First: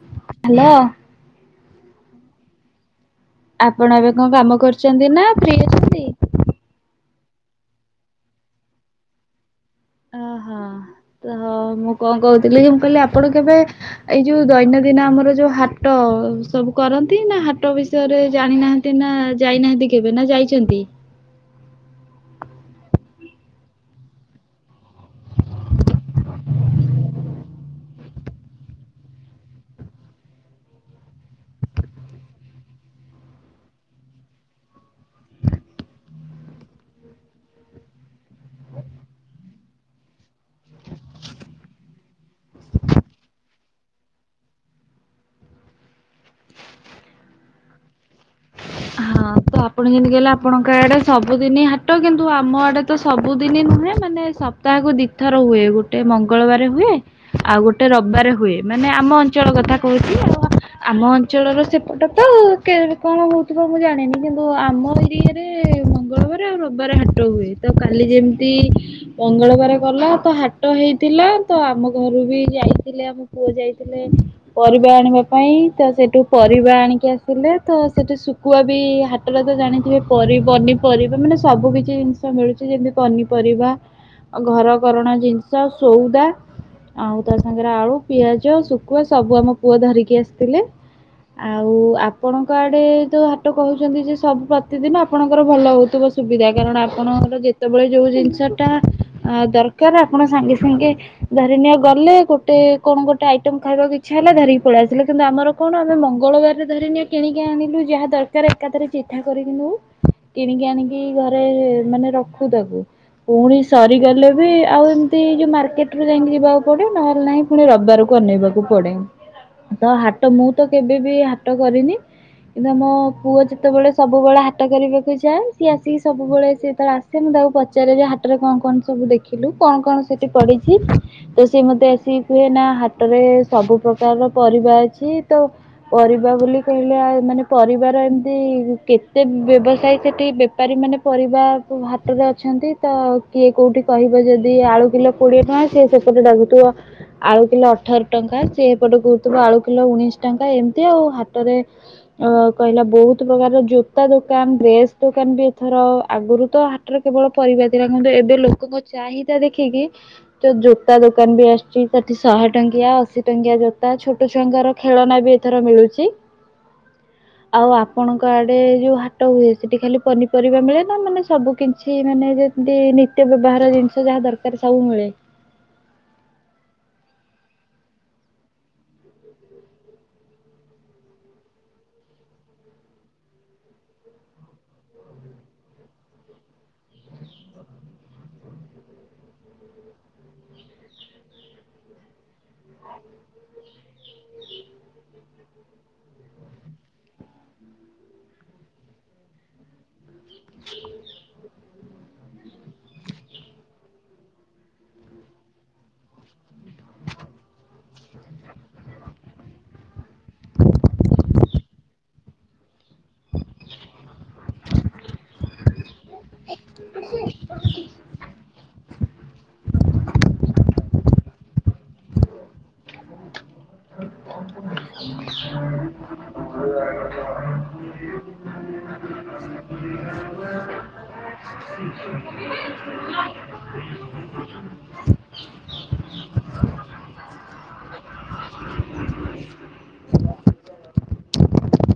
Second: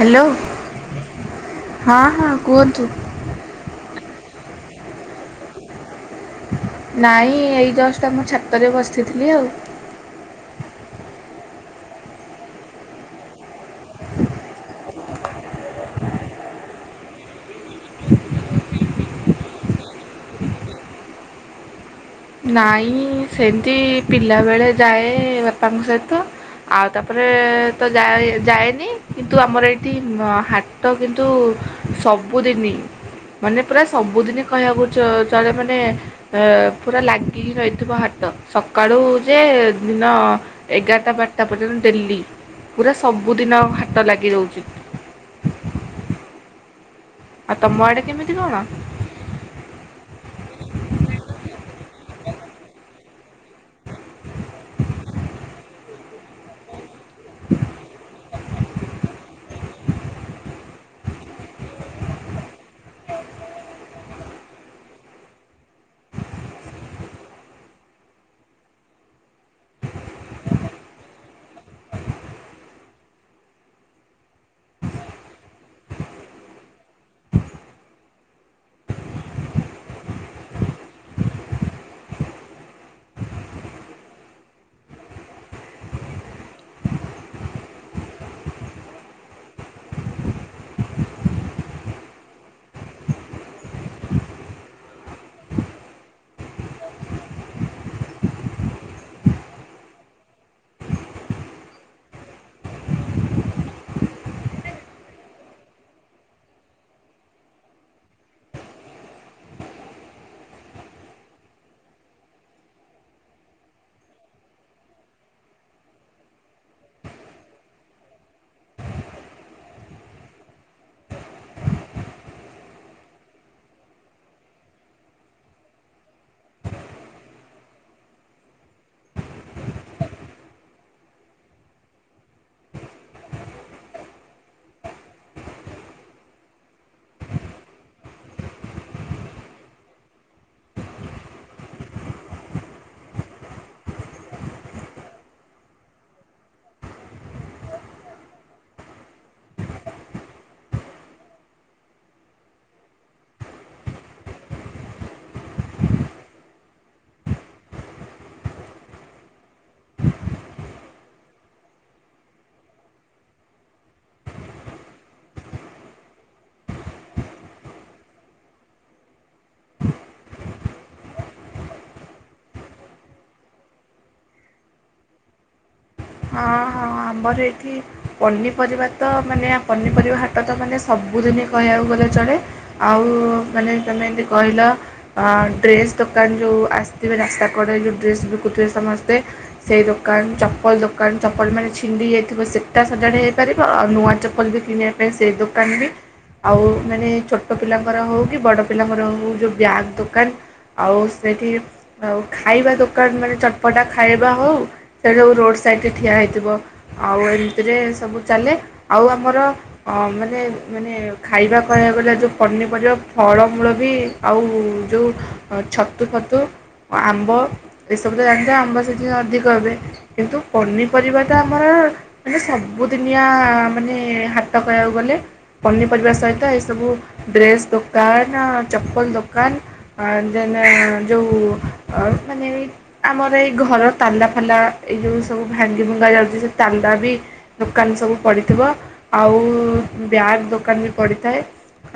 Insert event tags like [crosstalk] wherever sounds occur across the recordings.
Hello ହଁ ହଁ କୁହନ୍ତୁ। ଆପଣ ଏବେ କଣ କାମ କରୁଛନ୍ତି ନା ଫ୍ରୀ ଆଛ ନାଇଁ ଏଇ ଜଷ୍ଟ ଆମ ଛାତରେ ବସିଥିଲି ଆଉ। ଓହୋ ହଉ ମୁଁ କଣ କହୁଥିଲି ଯେ ମୁଁ କହିଲି ଆପଣ କେବେ ଏଇ ଯୋଉ ଦୈନନ୍ଦିନ ଆମର ଯୋଉ ହାଟ ସବୁ କରନ୍ତି ନା ହାଟ ବି ରେ ଜାଣିନାହାନ୍ତି ନା ଯାଇନାହାନ୍ତି କେବେ ନା ଯାଇଛନ୍ତି। ନାଇଁ ସେମିତି ପିଲାବେଳେ ଯାଏ ବାପାଙ୍କ ସହିତ। ଆଉ ତାପରେ ତ ଯାଏ ଯାଏନି କିନ୍ତୁ ଆମର ଏଇଠି ହା ଟ କିନ୍ତୁ ସବୁଦିନ। ମାନେ ପୁରା ସବୁଦିନି କହିବାକୁ ଚଳେ ମାନେ ଅ ପୁରା ଲାଗିକିି ରହିଥିବ ହାଟ ସକାଳୁ ଯେ ଦିନ ଏଗାରଟା ବାରଟା ପର୍ଯ୍ୟନ୍ତ ଡେଲି ପୁରା ସବୁଦିନ ହାଟ ଲାଗି ରାଉଛି। ଆଉ ତମ ଆଡେ କେମିତି କଣ? ହଁ ତ ଆପଣ ଯେମିତି କହିଲେ ଆପଣଙ୍କ ଆଡ଼େ ସବୁଦିନ ହାଟ କିନ୍ତୁ ଆମ ଆଡ଼େ ତ ସବୁଦିନ ନୁହେଁ ମାନେ ସ ତାହ କୁ ଦି ଥର ହୁଏ ଗୋଟେ ମଙ୍ଗଳବାର ହୁଏ ଆଉ ଗୋଟେ ରବାର ହୁଏ ମାନେ ଆମ ଅଞ୍ଚଳ କଥା କହୁଛି ଆଉ। ଆମ ଅଞ୍ଚଳର ସେପଟ ତ କେ କଣ ହଉ ଥିବ ମୁଁ ଜାଣିନି କିନ୍ତୁ ଆମ ଏରିଆରେ ମଙ୍ଗଳବାର ଆଉ ରବିବାର ହାଟ ହୁଏ ତ କାଲି ଯେମିତି ମଙ୍ଗଳବାର ଗଲା ତ ହାଟ ହେଇଥିଲା ତ ଆମ ଘରୁ ବି ଯାଇଥିଲେ ଆମ ପୁଅ ଯାଇଥିଲେ। ପରିବା ଆଣିବା ପାଇଁ ତ ସେଇଠୁ ପରିବା ଆଣିକି ଆସିଲେ ତ ସେଠୁ ଶୁ କୁଆ ବି ହାଟରେ ତ ଜାଣିଥିବେ ପର ପନିପରିବା ମାନେ ସବୁ କିଛି ଜିନିଷ ମିଳୁଛି। ଯେମିତି ପନିପରିବା ଘର କରଣ ଜିନିଷ ସଉଦା ଆଉ ତା ସାଙ୍ଗରେ ଆଳୁ ପିଆଜ ଶୁଖୁଆ ସବୁ ଆମ ପୁଅ ଧରିକି ଆସିଥିଲେ। ଆଉ ଆପଣଙ୍କ ଆଡେ ହାଟ କହୁଛନ୍ତି ଯେ ସବୁ ପ୍ରତିଦିନ ଆପଣଙ୍କର ଭଲ ହଉଥିବ ସୁବିଧା କାରଣ ଆପଣଙ୍କର ଯେ ଯେତେବେଳେ ଯୋଉ ଜିନିଷଟା ଦରକାର ଆପଣ ସାଙ୍ଗେ ସାଙ୍ଗେ ଧରିିନିଅ ଗଲେ ଗୋଟେ କଣ ଗୋଟେ ଆଇଟମ ଖାଇବାକୁ ଇଚ୍ଛା ହେଲା ଧରିକି ପଳେଇ ଆସିଲେ କିନ୍ତୁ ଆମର କଣ ଆମେ ମଙ୍ଗଳବାରେ ଧରିନିଅ କିଣିକି ଆଣିଲୁ ଯାହା ଦରକାର ଏକାଥରେ ଚିଠା କରିକି ନୋଉ। କିଣିକି ଆଣିକି ଘରେ ମାନେ ରଖୁ ତାକୁ ପୁଣି ସରିଗଲେ ବି ଆଉ ଏମିତି ଯୋଉ ମାର୍କେଟ ରୁ ଯାଇକି ଯିବାକୁ ପଡେ ନହେଲେ ନାଇଁ ପୁଣି ରବାରକୁ ଅନେଇବାକୁ ପଡେ ତ ହାଟ ମୁଁ ତ କେବେ ବିି ହାଟ କରିନି। କିନ୍ତୁ ଆମ ପୁଅ ଯେତେବେଳେ ସବୁବେଳେ ହାଟ କରିବାକୁ ଯାଏ ସିଏ ଆସିକି ସବୁବେଳେ ସେ ତଳେଆସେ ସେ ମୁଁ ତାକୁ ପଚାରେ ଯେ ହାଟରେ କଣ କଣ ସବୁ ଦେଖିଲୁ କଣ କଣ ସେଠି ପଡିଚି। ତ ସିଏ ମତେ ଆସିକି କୁହେ ନା ହାଟରେ ସବୁ ପ୍ରକାରର ପରିବା ଅଛି ତ ପରିବା ବୋଲି କହିଲେ ଆ ମାନେ ପରିବାର ଏମିତି କେତେ ବ୍ୟବସାୟୀ ସେଠି ବେପାରୀମାନେ ପରିବା ହାଟରେ ଅଛନ୍ତି। ତ କିଏ କୋଉଠି କହିବ ଯଦି ଆଳୁ କିଲୋ କୋଡିଏ ଟଙ୍କା ସିଏ ସେପଟେ ଡାକୁୁଥିବ ଆଳୁ କିଲୋ ଅଠର ଟଙ୍କା ସେ ଏପଟେ କହୁଥିଲ ଆଳୁ କିଲୋ ଉଣେଇଶି ଟଙ୍କା ଏମିତି ଆଉ ହାଟରେ ଅ କହିଲା ବହୁତ ପ୍ରକାର ଜୋତା ଦୋକାନ ଡ୍ରେସ୍ ଦୋକାନ ବି ଏଥର ଆଗରୁ ତ ହା ଟରେ କେବଳ ପରିବା ଥିଲା କିନ୍ତୁ ଏବେ ଲୋକଙ୍କ ଚାହିଦା ଦେଖିକି ଯୋଉ ଜୋତା ଦୋକାନ ବି ଆସିୁଛି ସେଠି ଶହେ ଟଙ୍କିଆ ଅଶୀ ଟଙ୍କିଆ ଜୋତା ଛୋଟ ଛୁଆଙ୍କର ଖେଳନା ବି ଏଥର ମିଳୁଚି। ଆଉ ଆପଣଙ୍କ ଆଡେ ହେଉ ହାଟ ହୁଏ ସେଠି ଖାଲି ପନିପରିବା ମିଳେ ନା ମାନେ ସବୁ କି କିଛି ମାନେ ଯେମିତି ନିତ୍ୟ ବ୍ୟବହାର ଜିନିଷ ଯାହା ଦରକାର ସବୁ ମିଳେ। ହଁ ହଁ ଆମର ଏଇଠି ପନିପରିବା ତ ମାନେ ଆ ପନିପରିବା ହା ଟ ତ ମାନେ ସବୁଦିନ କହିବାକୁ ଗଲେ ଚଳେ ଆଉ ମାନେ ତମେ ଯେମିତି କହିଲ ଅ ଡ୍ରେସ ଦୋକାନ ଯୋଉ ଆସିଥିବେ ରାସ୍ତା କଡ ଯୋଉ ଡ୍ରେସ ବିକୁଥିବେ ସମସ୍ତେ। ସେଇ ଦୋକାନ ଚପଲ ଦୋକା କାନ ଚପଲ ମାନ ଛିଣ୍ଡି ଯାଇଥିବ ସେଇଟା ସଜାଡି ହେଇପାରିବ ଆଉ ନୂଆ ଚପଲ ବି କିଣିବା ପାଇଁ ସେଇ ଦୋକାନ ବି ଆଉ ମାନେ ଛୋଟ ପିଲାଙ୍କର ହଉ କି ବଡ଼ ପିଲାଙ୍କର ହଉ ଯୋଉ ବ୍ୟାଗ୍ ଦୋକାନ। ଆଉ ସେଇଠି ଆଉ ଖାଇବା ଦୋକାନ ମାନେ ଚଟପଟା ଖାଇବା ହଉ ସେଇ ଯୋଉ ସବୁ ରୋଡ ସାଇଡରେ ଠିଆ ହେଇଥିବ। ଆଉ ଏମିତିରେ ସବୁ ଚାଲେ ଆଉ ଆମର ହଁ ମାନେ ମାନେ ଖାଇବା କହିବାକୁ ଗଲେ ଯଉ ପନିପରିବା ଫଳମୂଳ ବି ଆଉ ଯେଉଁ ଛତୁ ଫତୁ ଆମ୍ବ ଏସବୁ ତ ଜାଣିଥିବେ ଆମ୍ବ ସେ ଯୋଉ ଅଧିକ ଏବେ କିନ୍ତୁ ପରରିବା ତ ଆମର ମାନେ ସବୁଦିନିଆ ମାନେ ହାଟ କହିବାକୁ ଗଲେ। ପନିପରିବା ସହିତ ଏସବୁ ଡ୍ରେସ୍ ଦୋକାନ ଚପଲ ଦୋକାନ ଅ ଯେନେ ଯୋଉ ଅ ମାନେ ଏଇ ଆମର ଏଇ ଘର ତାଲା ଫାଲା ଏଇ ଯୋଉ ସବୁ ଭାଙ୍ଗି ଭୁଙ୍ଗା ଯାଉଚି ସେ ତାଲା ବି ଦୋକାନ ସବୁ ପଡ଼ିଥିବ ଆଉ ବ୍ୟାଗ୍ ଦୋକାନ ବି ପଡ଼ିଥାଏ।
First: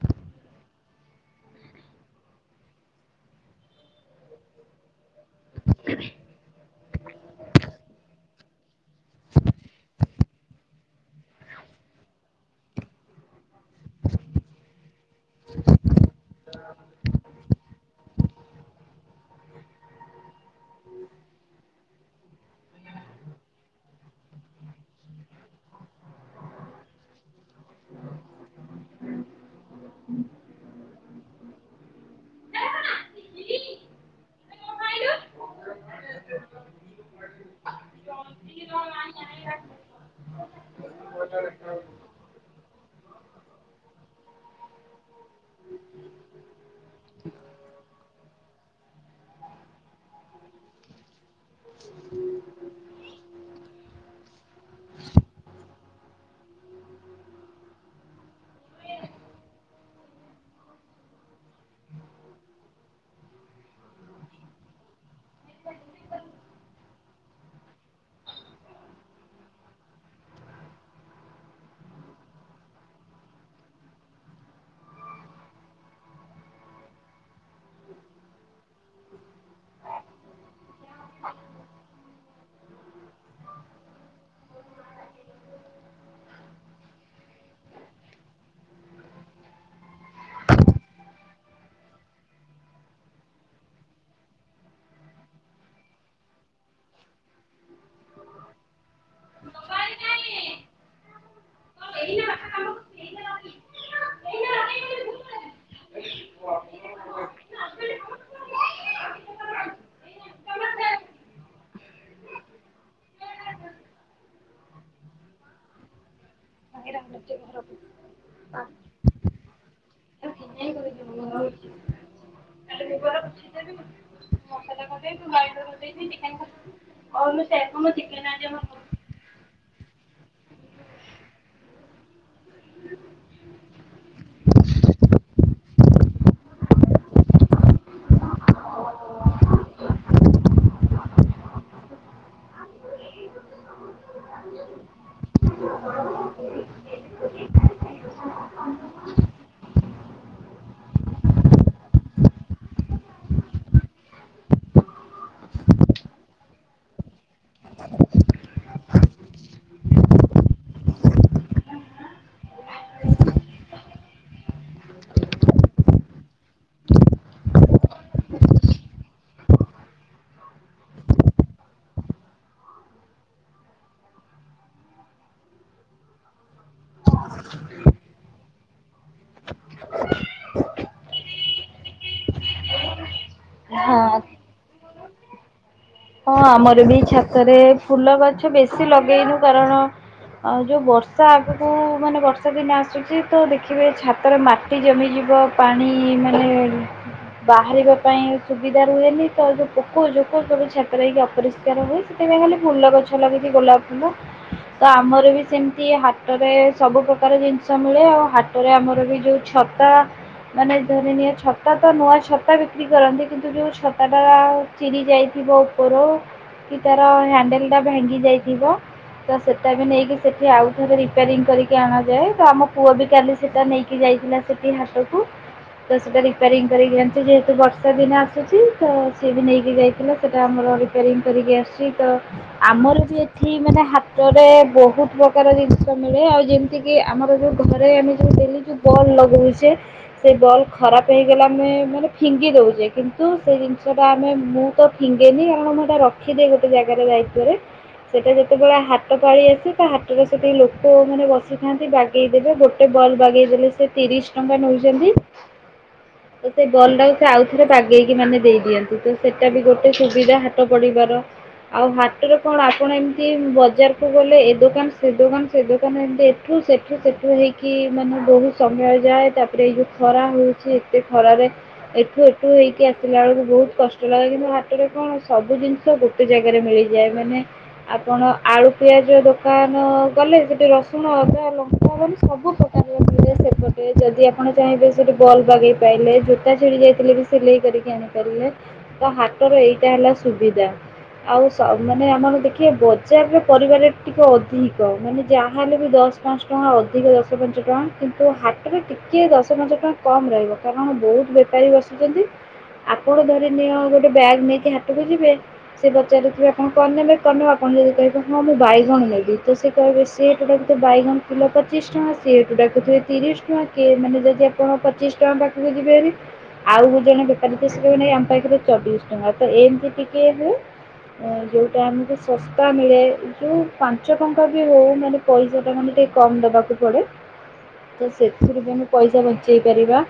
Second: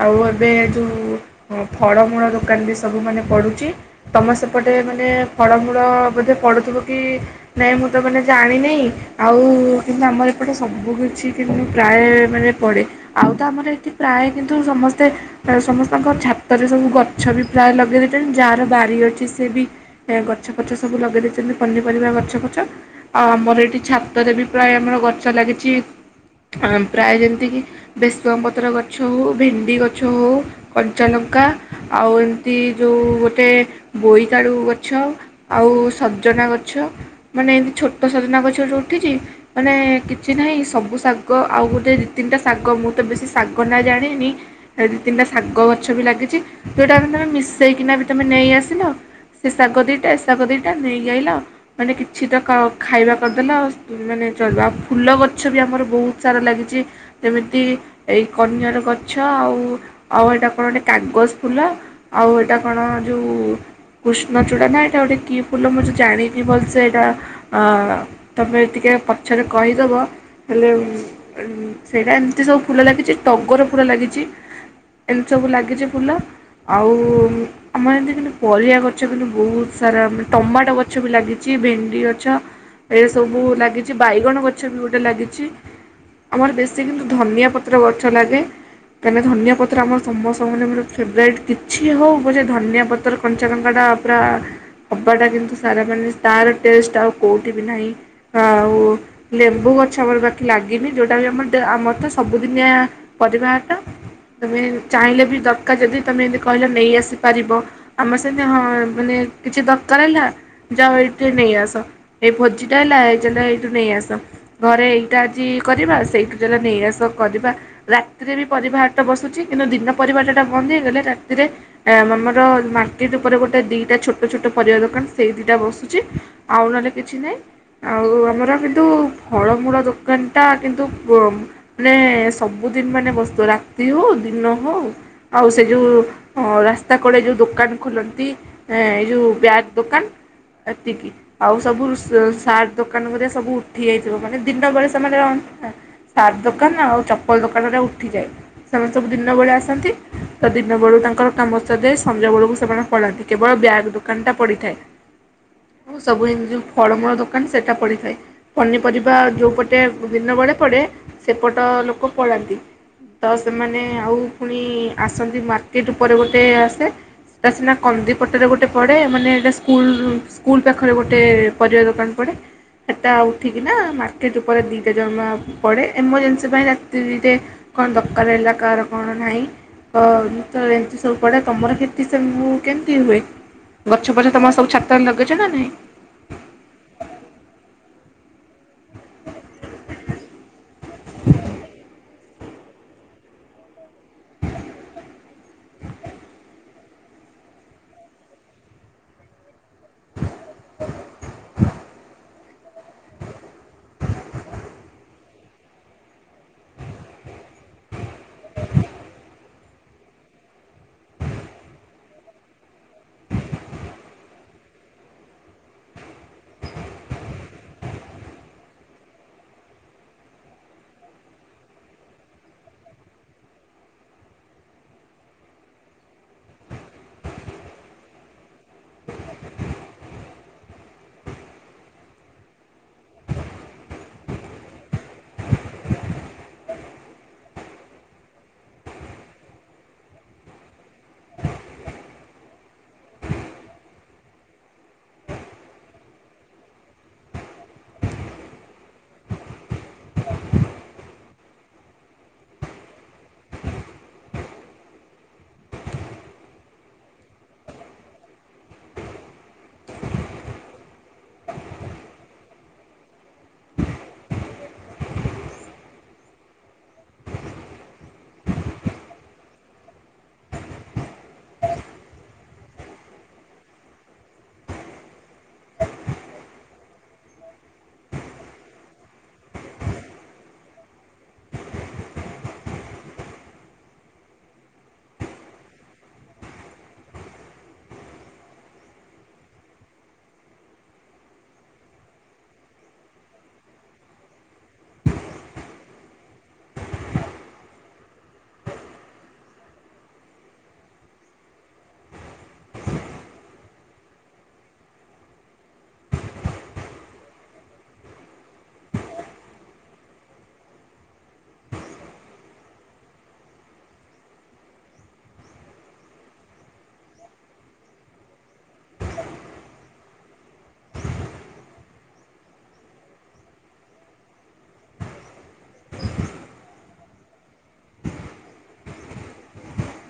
ଆଉ ଏବେ ଯେଉଁ ଫଳମୂଳ ଦୋକାନ ବି ସବୁ ମାନେ ପଡ଼ୁଚି। ତମେ ସେପଟେ ମାନେ ଫଳମୂଳ ବୋଧେ ପଡୁଥିବ କି ନାଇଁ ମୁ ତ ମାନେ ଜାଣିନେଇ ଆଉ କିନ୍ତୁ ଆମର ଏପଟେ ସବୁ କିଛି କିନ୍ତୁ ପ୍ରାୟ ମାନେ ପଡ଼େ। ଆଉ ତ ଆମର ଏଠି ପ୍ରାୟ କିନ୍ତୁ ସମସ୍ତେ ସମସ୍ତଙ୍କ ଛାତରେ ସବୁ ଗଛ ବି ପ୍ରାୟ ଲଗେଇ ଦେଇଥାନ୍ତି ଯାହାର ବାରି ଅଛି ସେ ବି ଏ ଗଛ ଫଛ ସବୁ ଲଗେଇ ଦେଇଛନ୍ତି ପନିପରିବା ଗଛ ଫଛ। ଆଉ ଆମର ଏଇଠି ଛାତରେ ବି ପ୍ରାୟ ଆମର ଗଛ ଲାଗିଛି ଆ ପ୍ରାୟ ଯେମିତି କିି ବେସୁଗା ପତର ଗଛ ହଉ ଭେଣ୍ଡି ଗଛ ହଉ କଞ୍ଚାଲଙ୍କା। ଆଉ ଏମିତି ଯୋଉ ଗୋଟେ ବୋଇତାଳୁ ଗଛ। ଆଉ ସଜନା ଗଛ ମାନେ ଏମତି ଛୋଟ ସଜନା ଗଛ ଯୋଉ ଉଠିଚି। ମାନେ କିଛି ନାହିଁ ସବୁ ଶାଗ ଆଉ ଗୋଟେ ଦିଇ ତିନିଟା ଶାଗ ମୁଁ ତ ବେଶୀ ଶାଗ ନା ଜାଣିନି। ସେ ଦି ତିନିଟା ଶାଗ ଗଛ ବି ଲାଗିଚି ଯୋଉଟା ଆମେ ତମେ ମିଶେଇକିନା ବି ତମେ ନେଇ ଆସିଲ। ସେ ଶାଗ ଦିଟା ଏ ଶାଗ ଦିଟା ନେଇଯାଇଲ ମାନେ କିଛି ତ। ତ ଖାଇବା କରିଦେଲ ଆଉ ମାନେ ଚଳିବ ଆଉ ଫୁଲ ଗଛ ବି ଆମର ବହୁତ ସାରା ଲାଗିଚି। ଯେମିତି ଏଇ କନ୍ୟାର ଗଛ ଆଉ ଆଉ ଏଇଟା କଣ ଗୋଟେ କାଗଜ ଫୁଲ ଆଉ ଏଇଟା କଣ ଯେଉ କୃଷ୍ଣଚୂଡ଼ା ନା ଏଇଟା ଗୋଟେ କି ଫୁଲ ମୁଁ ଜାଣିନି ଭଲ ସେଇଟା ଆ ତମେ ଟିକେ ପଛରେ କହିଦେବ। ହେଲେ ସେଇଟା ଏମିତି ସବୁ ଫୁଲ ଲାଗିଛି ଟଗର ଫୁଲ ଲାଗିଛି। ଏମିତି ସବୁ ଲାଗିଛି ଫୁଲ ଆଉ ଆମର ଏମିତି କିନ୍ତୁ ପରିବା ଗଛ କିନ୍ତୁ ବହୁତ ସାରା ଟମାଟୋ ଗଛ ବି ଲାଗିଛି ଭେଣ୍ଡି ଗଛ। ଗଛ ଏ ସବୁ ଲାଗିଛି ବାଇଗଣ ଗଛ ବି ଗୋଟେ ଲାଗିଛି। ଆମର ବେଶୀ କିନ୍ତୁ ଧନିଆ ପତ୍ର ଗଛ ଲାଗେ। କାହିଁକି ଧନିଆ ପତ୍ର ଆମ ସମସ୍ତଙ୍କ ମାନେ ଫେବରାଇଟ୍ କିଛି ହେଉ ପଛେ ଯେ ଧନିଆ ପତ୍ର। କଞ୍ଚା ଲଙ୍କା ଟା ପୁରା ହବାଟା କିନ୍ତୁ ସାରା ମାନେ ତାର ଟେଷ୍ଟ ଆଉ କୋଉଠି ବି ନାହିଁ ତ ଆଉ ଲେମ୍ବୁ ଗଛ ଆମର ବାକି ଲାଗିନି ଯୋଉଟା ବି ଆମର ତ ଆମର ତ ସବୁଦିନିଆ ପରିବା ହାଟ। ତୁମେ ଚାହିଁଲେ ବି ଦରକାର ଯଦି ତୁମେ ଏମିତି କହିଲେ ନେଇ ଆସିପାରିବ। ଆମର ସେମିତି ହଁ ମାନେ କିଛି ଦରକାର ହେଲା ଯାଅ ଏଇଟି ନେଇ ଆସ। ଏ ଭୋଜିଟା ହେଲା ହେ ଚାଲ ହେଠୁ ନେଇ ଆସ। ଘରେ ଏଇଟା ଆଜି କରିବା ସେଇଠୁ ଚାଲ ନେଇ ଆସ କରିବା। ରାତିରେ ବି ପରିବା ହାଟ ବସୁଛି କିନ୍ତୁ ଦିନ ପରିବାଟା ଟା ବନ୍ଦ ହେଇଗଲେ ରାତିରେ ଆ ଆମର ମାର୍କେଟ୍ ଉପରେ ଗୋଟେ ଦିଟା ଛୋଟ ଛୋଟ ପରିବା ଦୋକାନ ସେଇ ଦିଟା ବସୁ ଛି ଆଉ ନହଲେ କିଛି ନାଇ ଆଉ ଆମର କିନ୍ତୁ ଫଳମୂଳ ଦୋକାନ ଟା କିନ୍ତୁ ମାନେ ସବୁଦିନ ମାନେ ବସୁଥିବ ରାତି ହଉ ଦିନ ହଉ ଆଉ ସେ ଯେଉ ରାସ୍ତା କଡ଼ ଯେଉଁ ଦୋକାନ ଖୋଲନ୍ତି ହେଁ ଏଯୁ ବ୍ୟାଗ ଦୋକାନ ଏତିକି। ଆଉ ସବୁ ସା ସାର୍ଟ ଦୋକାନ ଉରା ସବୁ ଉଠି ଯାଇଥିବ ମାନେ ଦିନ ବେଳେ ସେମାନେ ରହନ୍ତି ନା। ସାର୍ଟ ଦୋକାନ ଆଉ ଚପଲ ଦୋକାନରେ ଉଠିଯାଏ ସେମାନେ ସବୁ ଦିନ ବେଳେ ଆସନ୍ତି। ତ ଦିନ ବେଳକୁ ତାଙ୍କର କାମ ସରିଯାଏ ସଞ୍ଜ ବେଳକୁ ସେମାନେ ପଳାନ୍ତି କେବଳ ବ୍ୟାଗ୍ ଦୋକାନ ଟା ପଡ଼ିଥାଏ। ଉଁହୁଁ ଆଉ ସବୁ ଏମିତି ଯଉଁ ଫଳମୂଳ ଦୋକାନ ସେଇଟା ପଡ଼ିଥାଏ। ପନିପରିବା ଯେଉଁ ପଟେ ଦିନ ବେଳେ ପଡ଼େ ସେପଟ ଲୋକ ପଳାନ୍ତି। ତ ସେମାନେ ଆଉ ପୁଣି ଆସନ୍ତି ମାର୍କେଟ୍ ଉପରେ ଗୋଟେ ଆସେ ତା ସିନା କନ୍ଦିପଟରେ ଗୋଟେ ପଡ଼େ ମାନେ ଏଇଟା ସ୍କୁଲ୍ ରୁ ସ୍କୁଲ ପାଖରେ ଗୋଟେ ପରିବା ଦୋକାନ ପଡ଼େ। ସେଟା ଉଠିକିନା ମାର୍କେଟ୍ ଉପରେ ଦୁଇଟା ଜମା ପଡ଼େ ଏମର୍ଜେନ୍ସି ପାଇଁ ରାତିରେ କଣ ଦରକାର ହେଲା କାହାର କଣ ନାହିଁ ଅ ତ ଏମିତି ସବୁ ପଡେ ତମର କିନ୍ତୁ ସେବୁ କେମିତି ହୁଏ? ଗଛ ହଁ ପଛ ତମର ସବୁ ଛାତରେ ଲଗେଇଛ ନା ନାହିଁ? ହଁ ଆମର ବି ଛାତରେ ଫୁଲ ଗଛ ବେଶୀ ଲଗେଇନୁ କାରଣ ଆଉ ଯୋଉ ବର୍ଷା ଆଗକୁ ମାନେ ବର୍ଷା ବର୍ଷା ଦିନ ଆସୁଛି ତ ଦେଖିବେ ଛାତରେ ମାଟି ଜମିଯିବ ପାଣି ମାନେ ବାହାରିବା ପାଇଁ ସୁବିଧା ରୁହେନି ତ ଯୋଉ ପୋକ ଯୋକ ସବୁ ଛେ ତାର ହେଇକି ଅପରିଷ୍କାର ହୁଏ। ସେଥିପାଇଁ ଖାଲି ଫୁଲ ଗଛ ଲଗେଇଚି ଗୋଲାପ ଫୁଲ। ତ ଆମର ବି ସେମିତି ହାଟରେ ସବୁ ପ୍ରକାର ଜିନିଷ ମିଳେ ଆଉ ହାଟରେ ଆମର ବି ଯୋଉ ଛ ତା ମାନେ ଧରି ନିଅ ଛତା ତ ନୂଆ ଛତା ବିକ୍ରି କରନ୍ତି କିନ୍ତୁ ଯେଉ ଛତା ଟା ଚିରି ଯାଇଥିବ। ଉପର କି ତାର ହଣ୍ଡେଲ୍‌ ଟା ଭାଙ୍ଗି ଯାଇଥିବ। ତ ସେଟା ବି ନେଇକି ସେଠି ଆଉଥରେ ରିପ୍ୟାରିଙ୍ଗିକରିକି ଆଣାଯାଏ। ତ ଆମ ପୁଅ ବି କାଲି ସେଟା ନେଇକି ଯାଇଥିଲା। ସେଟି ହାଟ କୁ। ତ ସେଇଟା ରିପୋରିଂଙ୍ଗ କରିକି ଆଣିଛି। ଯେହେତୁ ବର୍ଷା ଦିନ ଆସୁଛି ତ ସିଏ ବି ନେଇକି ଯାଇଥିଲା ସେ ସେ ଆମର ରିପ୍ୟାରିଙ୍ଗି କରିକି ଆସିଛି ତ ଆମର ବି ଏଠି ମାନେ ହାଟରେ ବହୁତ ପ୍ରକାର ଜିନିଷ ମିଳେ ଆଉ ଯେମି ଚି କି ଆମର ଯୋଉ ଘରେ ଆମେ ଯୋଉ ଡେଲି ଯଉ ବଲ ଲଗାଉଛେ ସେଇ ବଲ୍ ଖରାପ ହେଇଗଲେ ଆମେ ମାନେ ଫିଙ୍ଗି ଦେଉଛେ। କିନ୍ତୁ ସେ ଜିନିଷଟା ଆମେ ମୁଁ ତ ଫିଙ୍ଗେନି ଆମ ଘରେ ରଖିଦିଏ ଗୋଟେ ଜାଗାରେ ଦାଯିତ୍ବରେ। ସେଟା ଯେତେବେଳେ ହାଟ ପାଳି ଆସି ତା ହାଟରେ ସେଠି ଲୋକ ମାନେ ବସିଥାନ୍ତି ବା ଗେଇଦେବେ ଗୋଟେ ବଲ୍ ବାଗେଇଦେଲେ ସେ ତିରିଶ ଟଙ୍କା ନଉଛନ୍ତି। ତ ସେ ବଲ୍ ଟାକୁ ସେ ଆଉ ଥରେ ବାଗେଇକି ମାନେ ଦେଇଦିଅନ୍ତିୁ ତ ସେଟା ବି ଗୋ ଏତେ ସୁବିଧା ହାତ ପଡିବାର। ଆଉ ହାଟରେ କଣ ଆପଣ ଏମିତି ବଜାରକୁ ଗଲେ ଏ ଦୋକାନ ସେ ଦୋକାନ ସେ ଦୋକାନ ଏମିତି ଏଠୁ ସେଠୁ ସେ ମାନେ ବହୁତ୍ ସମୟ ଯାଏ, ତା'ପରେ ଏଇ ଯଉ ଖରା ହଉଚି। ଏତେ ଖରାରେ ଏଠୁ ଏଠୁ ହେଇକି ଆସିଲା ଳକୁ ବହୁତ୍ କଷ୍ଟ ଲାଗେ। କ'ଣ ସବୁ ଜିନ୍‌ଷ ଗୋଟେ ଜାଗାରେ ମିଳିଯାଏ। ମାନେ ଆପଣ ଆଳୁ, ପିଆଜ ଦୋକାନ ଗଲେ। ସେଠି ରସୁଣ ଅଦା------ସବୁ ସେପଟେ ଯଦି ଆପଣ ଚାହିଁବେ ସେଠି ବଲ୍‌ ବାଗେଇ ପାଇଲେ, ଜୋତା ଛିଡ଼ି ଯାଇଥିଲେ ବି ସିଲେଇ କରିକି ତ ହାଟର ଏଇଟା ହେଲା ସୁବିଧା। ଆଉ, ମାନେ ଆମର ଦେଖିବେ ବଜାର୍ ରେ ପରିବା ରେଟ୍ ଟିକେ ଅଧିକ। ମାନେ ଯାହାହେଲେ ବି ଦଶ୍ ଟଙ୍କା ଅଧିକ ଦଶ ପାଞ୍ଚ ଟଙ୍କା, କିନ୍ତୁ ହାଟରେ ଟିକେ ଦଶ ପାଞ୍ଚ ଟଙ୍କା କମ୍ ରହିବ। କାରଣ ବହୁତ୍ ବେପାରୀ ବସିଚନ୍ତି, ଆପଣ ଧରି ନିଅ ଗୋଟେ ବ୍ୟାଗ୍ ନେଇକି ହାଟକୁ ଯିବେ। ସେ ପଚାରୁ ଥିବେ ଆପଣ କ'ଣ୍ ନେବେ କ'ଣ ନେବେ, ଆପଣ ଯଦି କହିବେ ହଁ ମୁଁ ବାଇଗଣ ନେବି। ତ ସେ ବାଇଗଣ କିଲ ପଚିଶ୍ ଟଙ୍କା ଡ଼ାକୁ ଥିବେ ତିରିଶ୍ ଟଙ୍କା। କିଏ ମାନେ ଯଦି [inaudible] ଚବିଶ୍ ଟଙ୍କା ତ ଏମ୍‌ତି ଟିକେ ହୁଏ, ଯଉଟା ଆମକୁ ଶସ୍ତା ମିଳେ। ଯଉ ପାଞ୍ଚ ଟଙ୍କା ବି ହଉ ମାନେ ପଇସାଟା ମାନେ ଟିକେ କମ୍ ଦେବାକୁ ପଡ଼େ। ତ ସେଥିରୁ ବି ପଇସା ବଞ୍ଚେଇ ପାରିବା।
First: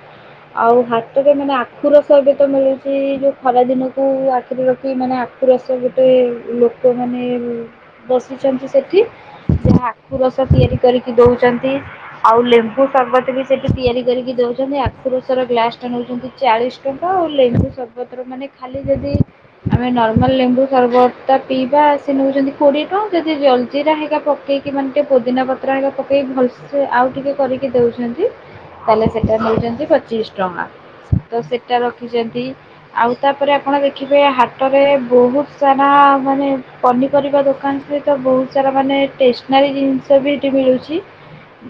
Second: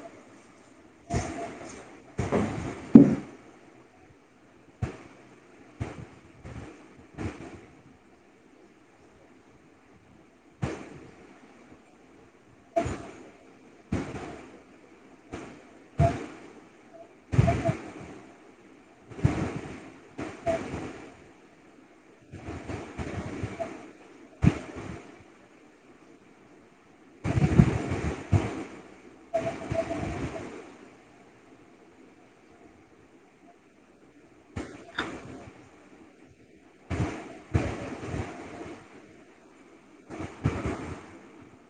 ଆଉ ହାଟରେ ମାନେ ଆଖୁ ରସ ଏବେ ତ ମିଳୁଚି। ଖରା ଦିନକୁ ଆଖିରେ ରଖି, ମାନେ ଆଖୁ ରସ ଗୋଟେ ଲୋକ ମାନେ ବସିଚନ୍ତି ସେଠି, ଯା ଆଖୁ ରସ ତିଆରି କରିକି ଦଉଚନ୍ତି। ଆଉ ଲେମ୍ବୁ ସର୍ବତ ବି ସେଠି ତିଆରି କରିକି ଦଉଚନ୍ତି। ଆଖୁ ର ଗ୍ଲାସ୍‌ ଟା ନଉଚନ୍ତି ଚାଳିଶ୍ ଟଙ୍କା। ଆଉ ଲେମ୍ବୁ ସରବତ୍ ର ମାନେ ଖାଲି ଯଦି ଆମେ ନର୍ମାଲ ଲେମ୍ବୁ ସରବ--ଟା ପିଇବା ସେ ନଉଚନ୍ତି କୋଡ଼ିଏ ଟଙ୍କା। ଯଦି ଜଲ୍ ଜୀରା ହେ ପକେଇ କି ମାନେ ଟିକେ ପୋଦିନା ପତ୍ର ପକେଇ ଭଲ୍‌ ସେ ଆଉ ଟିକେ କରିକି ଦେଉଛନ୍ତି। ତା'ହେଲେ ସେଟା ନଉଚନ୍ତି ପଚିଶ୍ ଟଙ୍କା, ତ ସେଟା ରଖି--ନ୍ତି। ଆଉ ତା'ପରେ ଆପଣ ଦେଖିବେ, ହାଟରେ ବହୁତ୍ ସାରା ମାନେ ପନିପରିବା ଦୋକାନ୍‌। ବହୁତ୍ ସାରା ମାନେ ଟେସ୍‌ନାରୀ ଜିନ୍‌ଷ ବି ଠି ମିଳୁଚି।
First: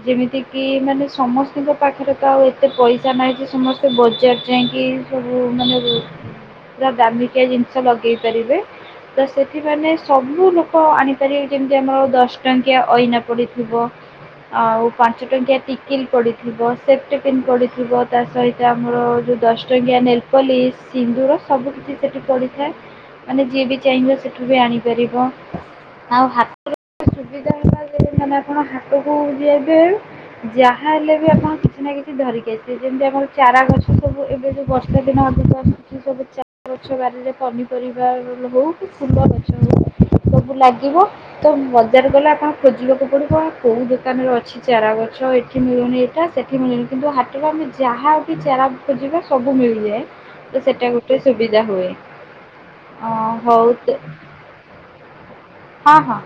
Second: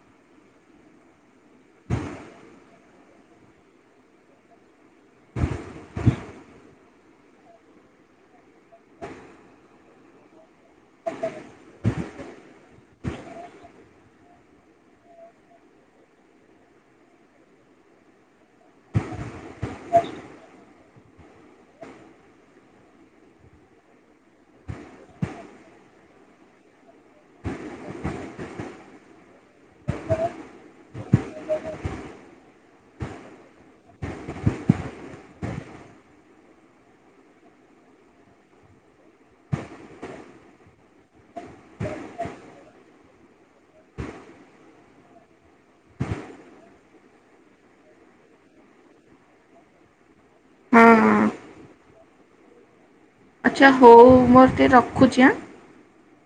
ଯେମିତିକି, ମାନେ ସମସ୍ତିଙ୍କ ପାଖରେ ତ ଆଉ ଏତେ ପଇସା ନାହିଁ ଯେ। ସମସ୍ତେ ବଜାର୍ ଯାଇଁକି [inaudible] ଦାମିକିଆ ଜିନ୍‌ଷ ଲଗେଇ ପାରିବେ। ତ ସେ ସବୁ ଲୋ ଆଣି ପାରିବେ ଯେମିତି ଆମ ଦଶ ଟଙ୍କିଆ ଅଇନା ପଡ଼ି ଥିବ। ଆଉ ପାଞ୍ଚ ଟଙ୍କିଆ ଟିକିଲ୍ ପଡ଼ିଥିବ, ସେପ୍ଟେପିନ୍ ପଡ଼ିଥିବ। ତା ସହି ସେ ଆମର ଯଉ ଦଶ୍ ଟଙ୍ଗିଆ ନେଲ୍ ପଲିସ୍, ସିନ୍ଦୁର ସବୁ କିଛି ସେଠି ପଡ଼ିଥାଏ। ମାନେ ଯିଏ ବି ଚାହିଁବ ସେଠୁ ବି ଆଣିପାରିବ। [inaudible] ହାଟ କୁ ବେ ଯାହା ହେଲେ ବି ଆପଣ କିଛି ନା କିଛି ଧରିକି ଆମର ଚାରା ଗଛ ସବୁ, ଏବେ ଯଉ ବର୍ଷା ଦିନ ଆଗୁକୁ [inaudible] ସବୁ ଲାଗିବ, ତ ବଜାର ଗଲେ ଆପଣ ଖୋଜିବାକୁ ପଡ଼ିବ। କଉ ଦୋକାନରେ ଅ ଚାରା ଗଛ ଏଠି ମିଳୁନି ଏଟା ସେଠି ମିଳୁନି। କିନ୍ତୁ ହାଟ ଆମେ ଯାହା ବି ଚାରା ଖୁଜିବା ସବୁ ମିଳିଯାଏ, ତ ସେଟା ହଁ ଗୁଟେ ସୁବିଦା ହୁଏ। ଆଚ୍ଛା, ହଉ ମର୍ ଟିକେ ରଖୁଚି ଆଁ। ହଁ ହଁ।